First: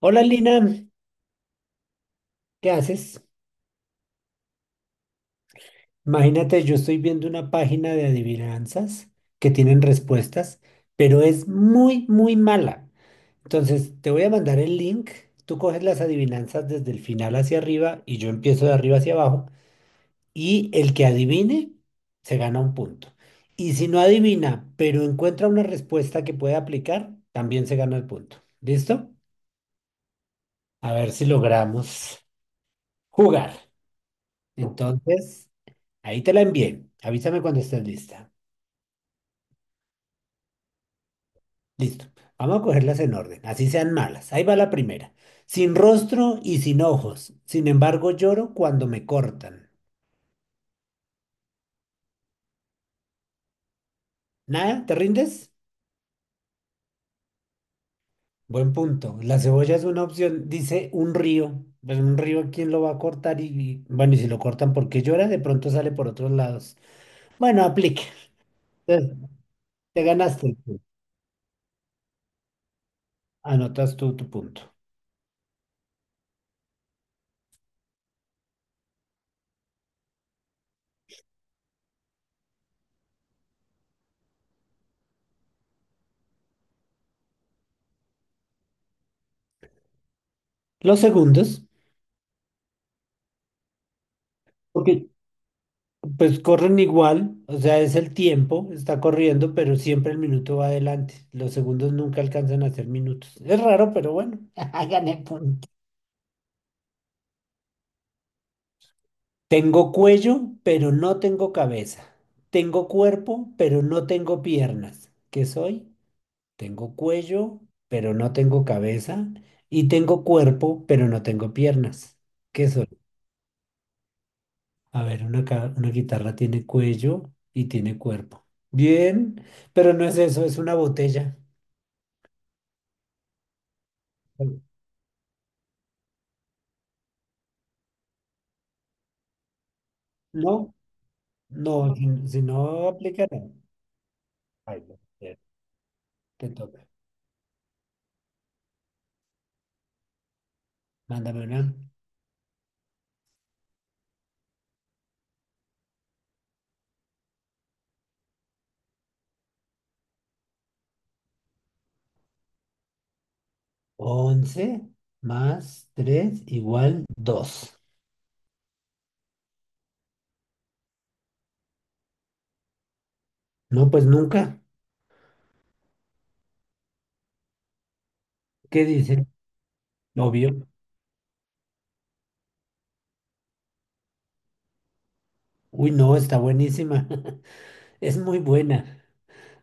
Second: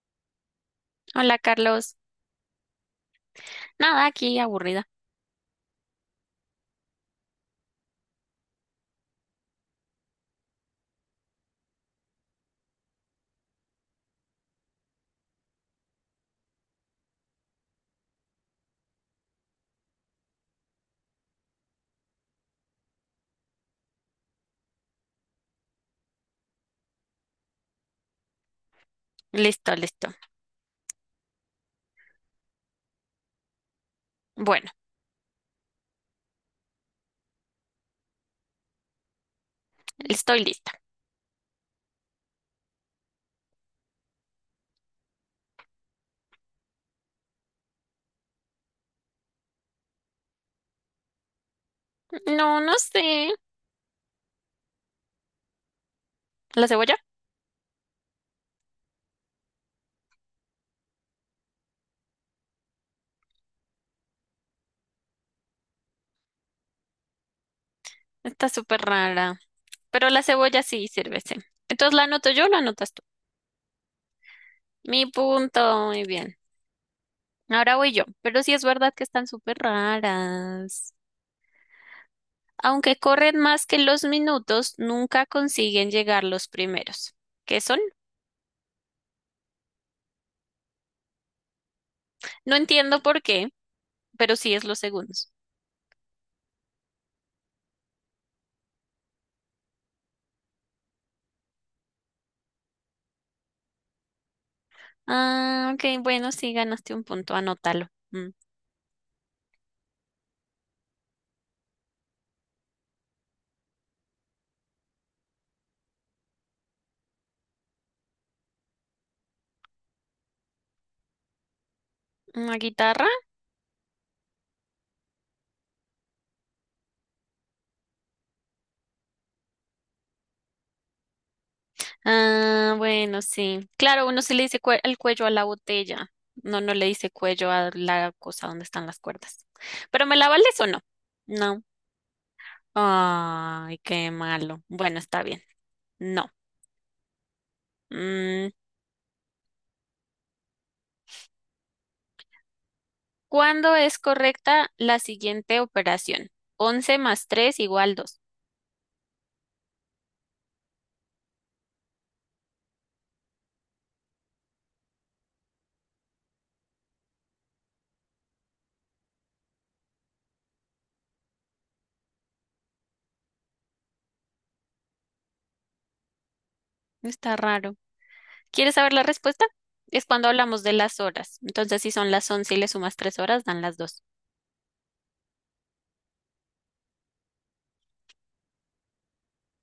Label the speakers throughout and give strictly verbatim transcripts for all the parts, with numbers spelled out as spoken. Speaker 1: Hola Lina,
Speaker 2: Hola Carlos.
Speaker 1: ¿qué haces?
Speaker 2: Nada, aquí aburrida.
Speaker 1: Imagínate, yo estoy viendo una página de adivinanzas que tienen respuestas, pero es muy, muy mala. Entonces, te voy a mandar el link, tú coges las adivinanzas desde el final hacia arriba y yo empiezo de arriba hacia abajo y el que adivine se gana un punto. Y si no adivina, pero encuentra una respuesta que puede aplicar, también se gana el punto. ¿Listo?
Speaker 2: Listo, listo.
Speaker 1: A ver si logramos jugar.
Speaker 2: Bueno,
Speaker 1: Entonces... Ahí te la envié. Avísame cuando estés lista.
Speaker 2: estoy lista.
Speaker 1: Listo. Vamos a cogerlas en orden, así sean malas. Ahí va la primera. Sin rostro y sin ojos. Sin embargo, lloro cuando me cortan.
Speaker 2: No, no sé.
Speaker 1: ¿Nada? ¿Te rindes?
Speaker 2: ¿La cebolla?
Speaker 1: Buen punto. La cebolla es una opción. Dice un río. Pues un río, ¿quién lo va a cortar? Y, y, bueno, y si lo cortan porque llora, de pronto sale por otros lados. Bueno, aplique.
Speaker 2: Está súper
Speaker 1: Te,
Speaker 2: rara.
Speaker 1: te
Speaker 2: Pero la
Speaker 1: ganaste el
Speaker 2: cebolla
Speaker 1: punto.
Speaker 2: sí sirve, sí. Entonces la anoto yo o la anotas tú.
Speaker 1: Anotas tú tu punto.
Speaker 2: Mi punto, muy bien. Ahora voy yo. Pero sí es verdad que están súper raras. Aunque corren más que los minutos, nunca consiguen llegar los primeros. ¿Qué son?
Speaker 1: Los segundos.
Speaker 2: No entiendo por qué, pero sí es los
Speaker 1: Ok,
Speaker 2: segundos.
Speaker 1: pues corren igual, o sea, es el tiempo, está corriendo, pero siempre el minuto va adelante. Los segundos nunca alcanzan a ser minutos. Es raro, pero bueno, Gané punto.
Speaker 2: Ah, ok, bueno, sí ganaste un punto, anótalo. Mm.
Speaker 1: Tengo cuello, pero no tengo cabeza. Tengo cuerpo, pero no tengo piernas. ¿Qué soy? Tengo cuello, pero no tengo cabeza. Y tengo cuerpo, pero no tengo piernas.
Speaker 2: ¿Una
Speaker 1: ¿Qué soy?
Speaker 2: guitarra?
Speaker 1: A ver, una, ca- una guitarra tiene cuello y tiene cuerpo. Bien, pero no es eso, es una botella.
Speaker 2: Ah, bueno, sí. Claro, uno se le dice cue- el cuello a la botella. No, no le dice cuello a la cosa donde están las cuerdas. ¿Pero me la
Speaker 1: No,
Speaker 2: vales o no? No.
Speaker 1: no, si, si no aplicará.
Speaker 2: Ay, qué malo.
Speaker 1: Ay,
Speaker 2: Bueno,
Speaker 1: no,
Speaker 2: está
Speaker 1: te
Speaker 2: bien. No.
Speaker 1: te toca.
Speaker 2: Mm,
Speaker 1: Mándame una.
Speaker 2: ¿cuándo es correcta la siguiente operación? Once más tres igual dos.
Speaker 1: Once más tres igual dos. No, pues nunca.
Speaker 2: Está raro. ¿Quieres
Speaker 1: ¿Qué
Speaker 2: saber la
Speaker 1: dice?
Speaker 2: respuesta? Es cuando hablamos
Speaker 1: Obvio.
Speaker 2: de las horas. Entonces, si son las once y le sumas tres horas, dan las dos.
Speaker 1: Uy, no, está buenísima. Es muy buena.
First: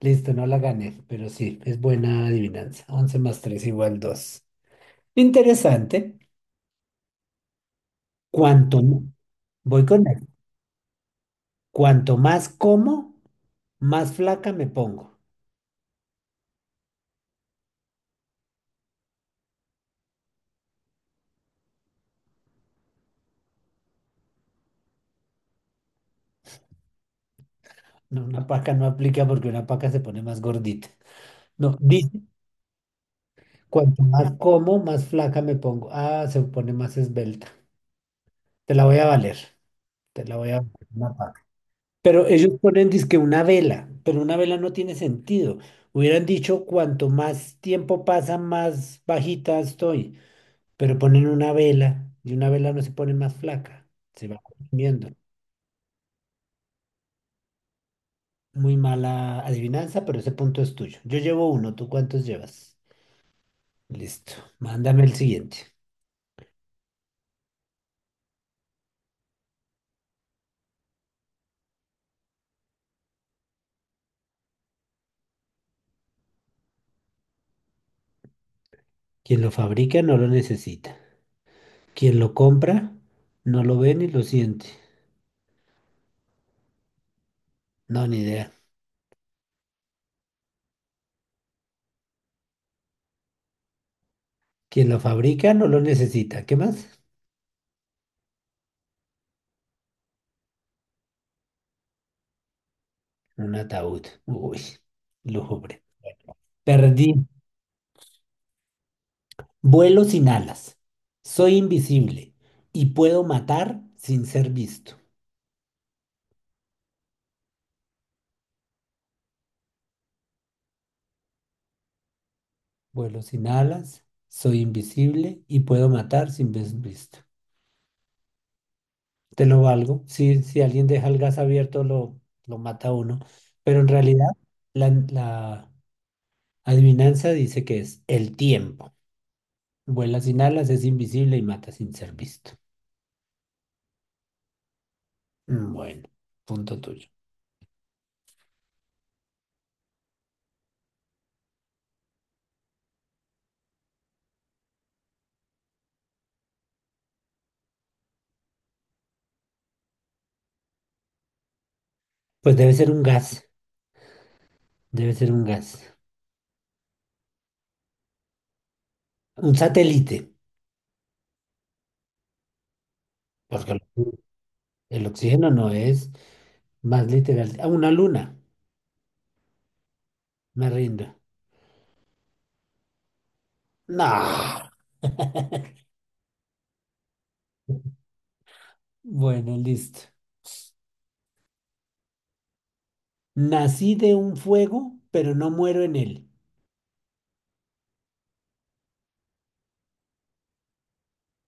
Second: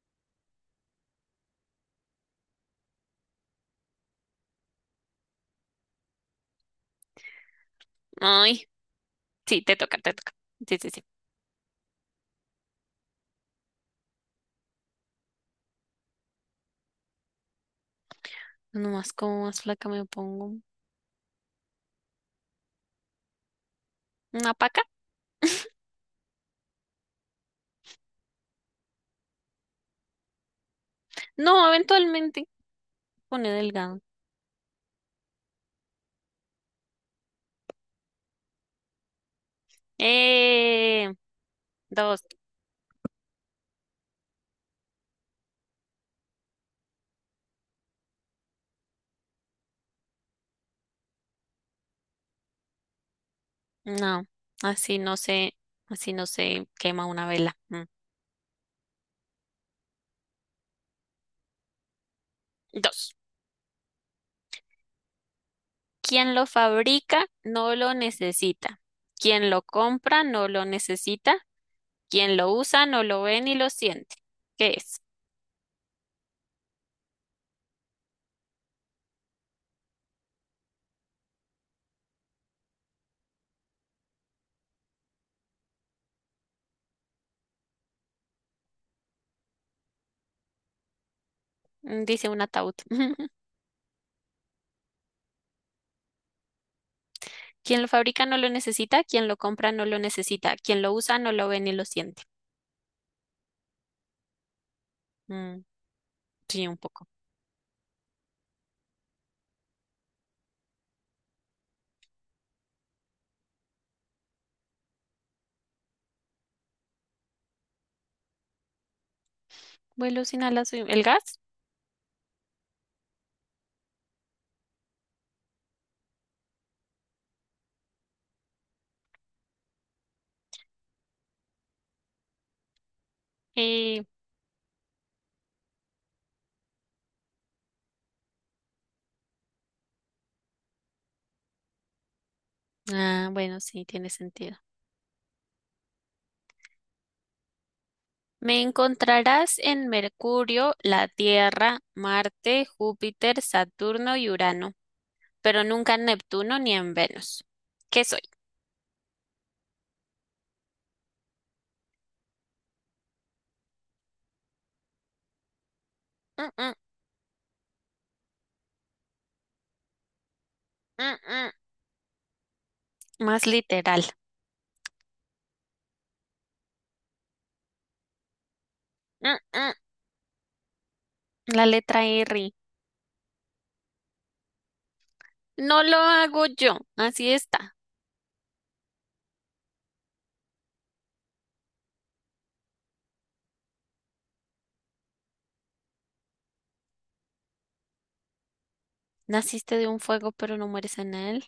Speaker 1: Listo, no la gané, pero sí, es buena adivinanza. Once más tres igual dos. Interesante.
Speaker 2: Ay,
Speaker 1: Cuanto, m-
Speaker 2: sí, te
Speaker 1: voy
Speaker 2: toca,
Speaker 1: con
Speaker 2: te
Speaker 1: la-
Speaker 2: toca. Sí, sí, sí.
Speaker 1: Cuanto más como, más flaca me pongo.
Speaker 2: Nomás como más flaca me pongo. ¿Una paca?
Speaker 1: No, una paca no aplica porque una paca se pone más gordita.
Speaker 2: No,
Speaker 1: No, dice,
Speaker 2: eventualmente pone delgado.
Speaker 1: cuanto más como, más flaca me pongo. Ah, se pone más esbelta. Te la voy a valer. Te la voy a valer,
Speaker 2: Eh,
Speaker 1: una paca.
Speaker 2: dos.
Speaker 1: Pero ellos ponen, dizque una vela, pero una vela no tiene sentido. Hubieran dicho, cuanto más tiempo pasa, más bajita estoy. Pero ponen una vela y una vela no se pone más flaca.
Speaker 2: No,
Speaker 1: Se va
Speaker 2: así
Speaker 1: consumiendo.
Speaker 2: no se, así no se quema una vela. Mm.
Speaker 1: Muy mala adivinanza, pero ese punto es tuyo. Yo llevo uno, ¿tú cuántos llevas?
Speaker 2: Dos.
Speaker 1: Listo. Mándame el siguiente.
Speaker 2: Quien lo fabrica no lo necesita. Quien lo compra no lo necesita. Quien lo usa no lo ve ni lo siente. ¿Qué es?
Speaker 1: Quien lo fabrica no lo necesita. Quien lo compra no lo ve ni lo siente. No, ni idea.
Speaker 2: Mm, Dice un ataúd.
Speaker 1: Quien lo fabrica no lo necesita. ¿Qué más?
Speaker 2: Quien lo fabrica no lo necesita. Quien lo compra no lo necesita. Quien lo usa no lo ve ni lo siente.
Speaker 1: Un ataúd. Uy,
Speaker 2: Mm,
Speaker 1: lúgubre.
Speaker 2: sí, un poco.
Speaker 1: Perdí. Vuelo sin alas. Soy invisible y puedo matar sin ser visto.
Speaker 2: Vuelo sin alas, soy- el gas.
Speaker 1: Vuelo sin alas. Soy invisible y puedo matar sin ser visto. Te lo valgo. Si, si alguien deja el gas abierto, lo, lo mata a uno. Pero en
Speaker 2: Eh,
Speaker 1: realidad, la, la adivinanza dice que es el tiempo. Vuela sin alas, es invisible y mata sin ser visto.
Speaker 2: ah, bueno, sí, tiene sentido.
Speaker 1: Mm, bueno, punto tuyo.
Speaker 2: Me encontrarás en Mercurio, la Tierra, Marte, Júpiter, Saturno y Urano, pero nunca en Neptuno ni en Venus. ¿Qué soy?
Speaker 1: Pues debe ser un gas. Debe ser un gas.
Speaker 2: Mm, mm,
Speaker 1: Un satélite.
Speaker 2: mm, mm. Más
Speaker 1: Porque el
Speaker 2: literal.
Speaker 1: el oxígeno no es más literal. Ah, una luna.
Speaker 2: Mm, mm.
Speaker 1: Me rindo.
Speaker 2: La letra R.
Speaker 1: No.
Speaker 2: No lo hago yo, así está.
Speaker 1: Bueno, listo. Nací de un fuego, pero no muero en él.
Speaker 2: Naciste de un fuego, pero no mueres en él.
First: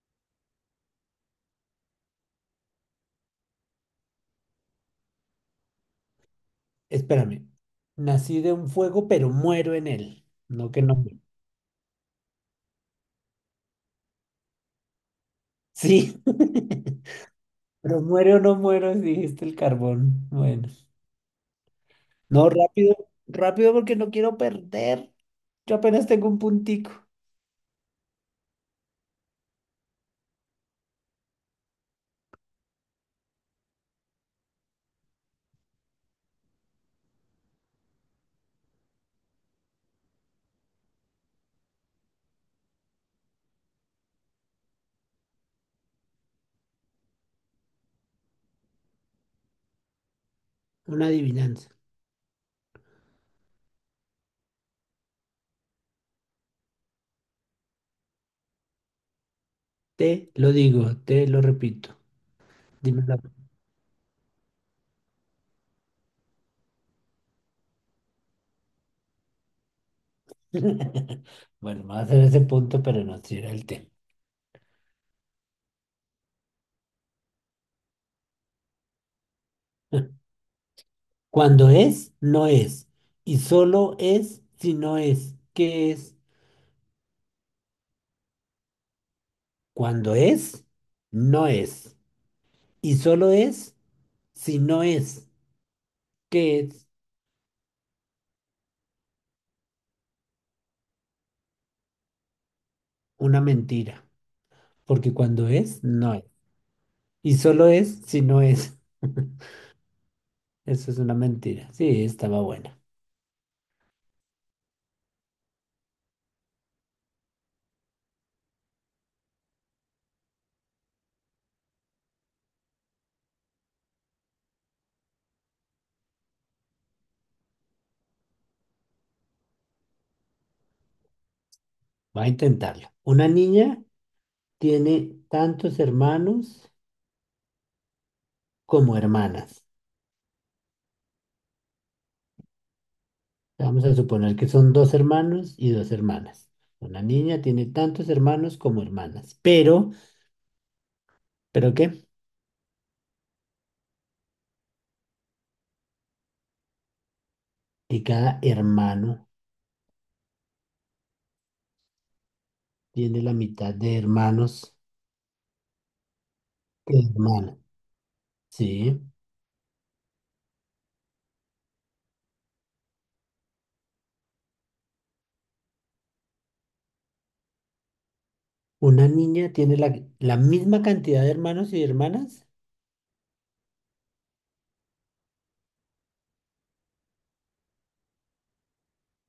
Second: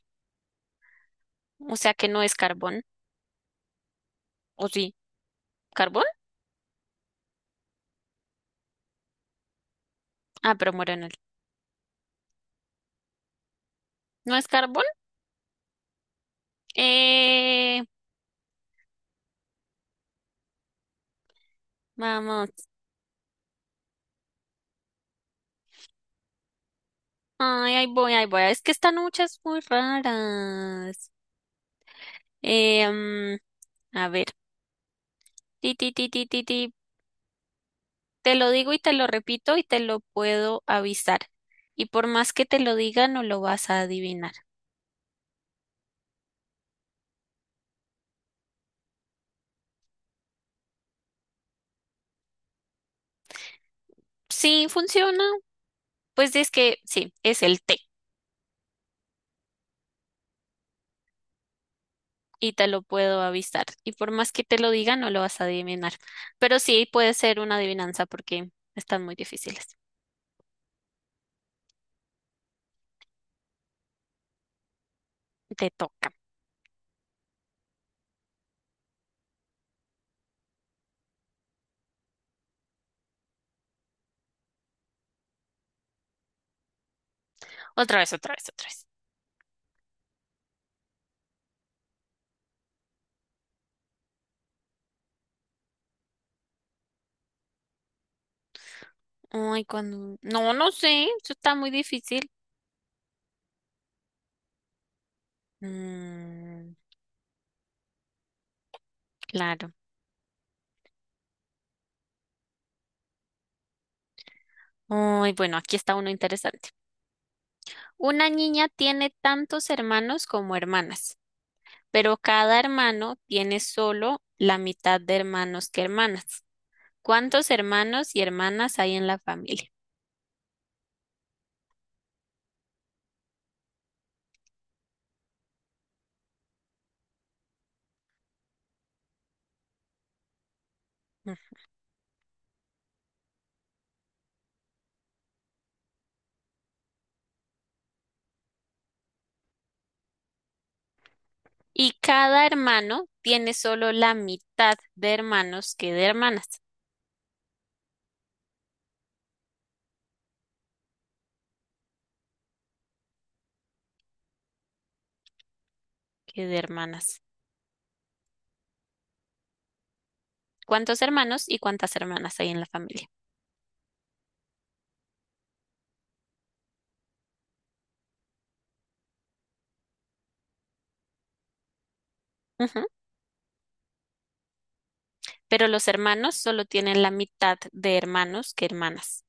Speaker 2: O sea que no es carbón. ¿O sí? ¿Carbón?
Speaker 1: Espérame. Nací de un fuego, pero muero en él.
Speaker 2: Ah,
Speaker 1: No
Speaker 2: pero
Speaker 1: que
Speaker 2: muero en
Speaker 1: no.
Speaker 2: él. ¿No es carbón?
Speaker 1: Sí.
Speaker 2: Eh...
Speaker 1: Pero muero o no muero, dijiste el carbón. Bueno. No,
Speaker 2: Vamos.
Speaker 1: rápido. Rápido porque no quiero perder. Yo apenas tengo un puntico.
Speaker 2: Ay, ahí voy, ahí voy. Es que están muchas muy raras. Em, a ver, ti, ti, ti, ti, ti, ti. Te lo digo y te lo repito y te lo puedo avisar. Y por más que te lo diga, no lo vas a adivinar.
Speaker 1: Una adivinanza.
Speaker 2: Sí, funciona. Pues es que sí, es el té
Speaker 1: Te lo digo, te lo repito.
Speaker 2: y te lo
Speaker 1: Dime la.
Speaker 2: puedo avisar. Y por más que te lo diga, no lo vas a adivinar. Pero sí puede ser una adivinanza porque están muy difíciles.
Speaker 1: Bueno, va a hacer ese punto, pero no será el tema.
Speaker 2: Te toca.
Speaker 1: Cuando es, no es. Y solo es si no es. ¿Qué es?
Speaker 2: Otra vez, otra vez, otra vez.
Speaker 1: Cuando es, no es. Y solo es si no es, que es
Speaker 2: Ay, cuando... No, no sé, eso está muy difícil.
Speaker 1: una mentira, porque cuando es, no es.
Speaker 2: Mm,
Speaker 1: Y solo es si no es.
Speaker 2: claro.
Speaker 1: Eso es una mentira. Sí, estaba buena.
Speaker 2: Uy, bueno, aquí está uno interesante. Una niña tiene tantos hermanos como hermanas, pero cada hermano tiene solo la mitad de hermanos que hermanas. ¿Cuántos hermanos y hermanas hay en la familia?
Speaker 1: Va a intentarlo. Una niña tiene tantos hermanos como hermanas.
Speaker 2: Mm.
Speaker 1: Vamos a suponer que son dos hermanos y dos hermanas. Una niña tiene tantos hermanos como hermanas. Pero, ¿pero qué?
Speaker 2: Y cada hermano tiene solo la mitad de hermanos que de hermanas,
Speaker 1: Y cada hermano tiene la mitad de hermanos
Speaker 2: que de
Speaker 1: que
Speaker 2: hermanas.
Speaker 1: hermanas. Sí.
Speaker 2: ¿Cuántos hermanos y cuántas hermanas hay en la familia?
Speaker 1: Una niña tiene la, la misma cantidad de hermanos y hermanas.
Speaker 2: Ujú. Pero los hermanos solo tienen la mitad de hermanos que hermanas.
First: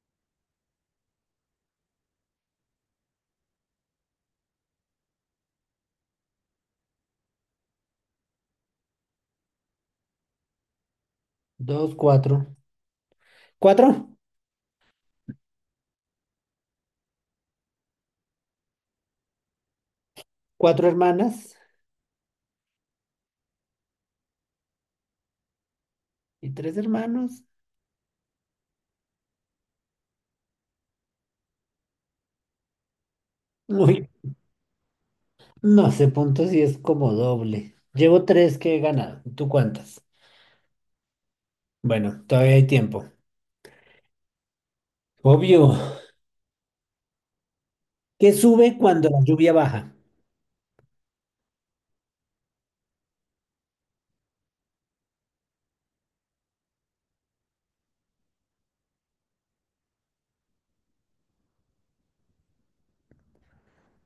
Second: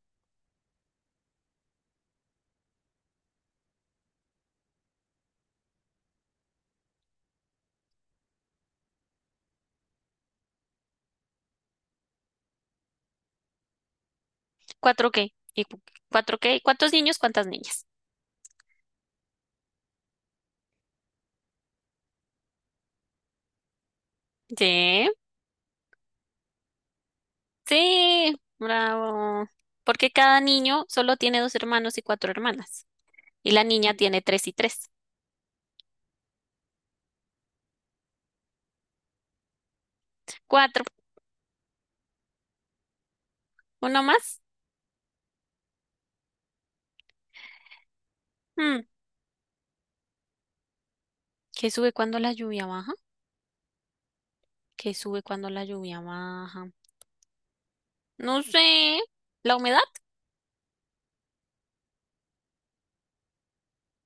Speaker 1: Dos, cuatro. ¿Cuatro?
Speaker 2: Cuatro k Y cu- cuatro ka. ¿Cuántos niños? ¿Cuántas niñas?
Speaker 1: Cuatro hermanas
Speaker 2: Sí,
Speaker 1: y tres hermanos.
Speaker 2: sí, bravo. Porque cada niño solo tiene dos hermanos y cuatro hermanas. Y la niña
Speaker 1: Uy,
Speaker 2: tiene tres y tres.
Speaker 1: no sé punto si es como doble. Llevo tres que he ganado. ¿Tú cuántas?
Speaker 2: Cuatro.
Speaker 1: Bueno, todavía hay tiempo.
Speaker 2: ¿Uno más?
Speaker 1: Obvio. ¿Qué sube
Speaker 2: Hmm,
Speaker 1: cuando la lluvia baja?
Speaker 2: ¿Qué sube cuando la lluvia baja? ¿Qué sube cuando la lluvia baja? No sé. ¿La humedad?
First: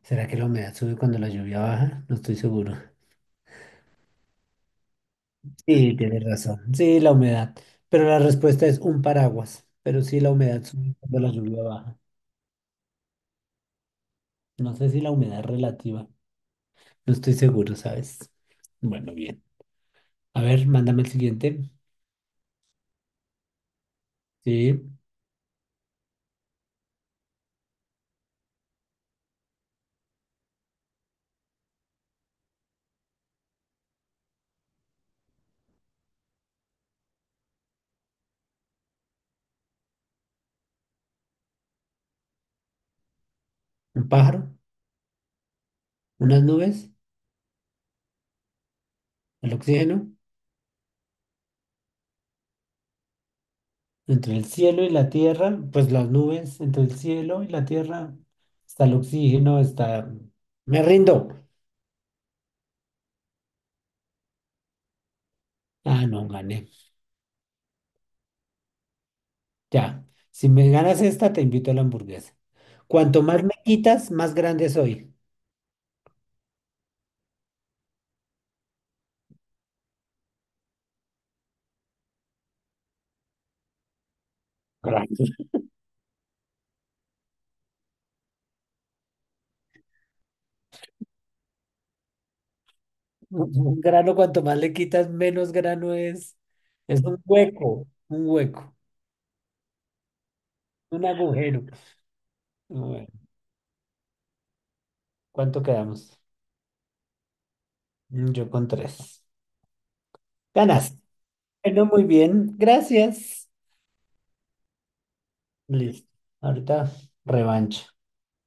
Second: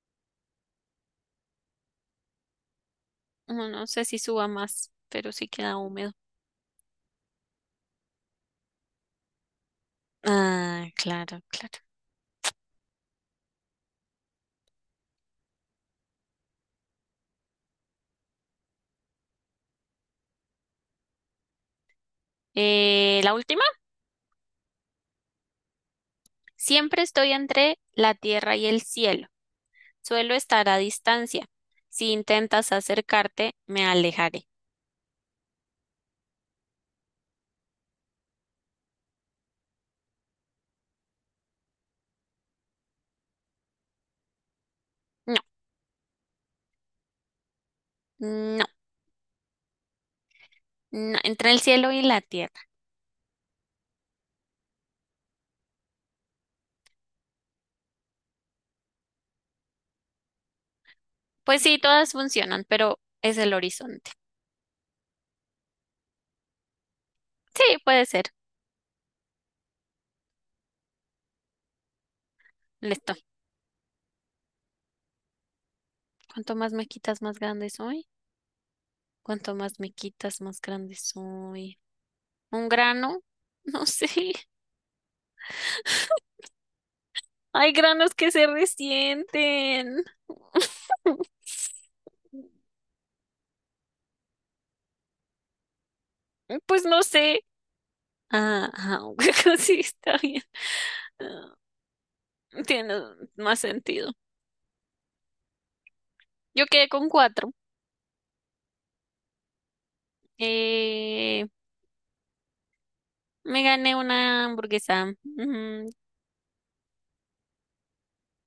Speaker 1: ¿Será que la humedad sube cuando la lluvia baja? No estoy seguro.
Speaker 2: No, no sé si suba más, pero sí queda
Speaker 1: Sí,
Speaker 2: húmedo.
Speaker 1: tienes razón. Sí, la humedad. Pero la respuesta es un paraguas. Pero sí, la humedad
Speaker 2: Ah,
Speaker 1: sube cuando la
Speaker 2: claro,
Speaker 1: lluvia
Speaker 2: claro.
Speaker 1: baja. No sé si la humedad es relativa. No estoy seguro, ¿sabes? Bueno, bien. A ver, mándame el siguiente.
Speaker 2: Eh, la última.
Speaker 1: Sí,
Speaker 2: Siempre estoy entre la tierra y el cielo. Suelo estar a distancia. Si intentas acercarte, me alejaré.
Speaker 1: un pájaro,
Speaker 2: No,
Speaker 1: unas nubes,
Speaker 2: no,
Speaker 1: el oxígeno,
Speaker 2: no, entre el cielo y la tierra.
Speaker 1: entre el cielo y la tierra, pues las nubes, entre el cielo y la tierra, está el oxígeno, está... Me rindo.
Speaker 2: Pues sí, todas funcionan, pero es el horizonte.
Speaker 1: Ah, no, gané.
Speaker 2: Sí, puede ser.
Speaker 1: Ya. Si me ganas esta, te invito a la hamburguesa.
Speaker 2: Listo.
Speaker 1: Cuanto más me quitas, más grande soy.
Speaker 2: Cuanto más me quitas, más grande soy. Cuanto más me quitas, más grande soy. ¿Un grano? No sé.
Speaker 1: Grande.
Speaker 2: Hay granos que se resienten.
Speaker 1: Un un grano, cuanto más le quitas, menos grano es.
Speaker 2: Pues no
Speaker 1: Es un
Speaker 2: sé.
Speaker 1: hueco, un
Speaker 2: Ah,
Speaker 1: hueco,
Speaker 2: ah, sí, está bien.
Speaker 1: un
Speaker 2: Ah,
Speaker 1: agujero.
Speaker 2: tiene
Speaker 1: Bueno.
Speaker 2: más sentido.
Speaker 1: ¿Cuánto quedamos?
Speaker 2: Yo quedé con cuatro.
Speaker 1: Mm, yo con tres. Ganas.
Speaker 2: Eh,
Speaker 1: Bueno, muy bien. Gracias.
Speaker 2: me gané una hamburguesa. Ujú,
Speaker 1: Listo. Ahorita revancha.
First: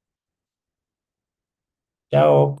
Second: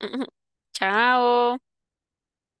Speaker 2: ujú. Chao.
Speaker 1: Chao.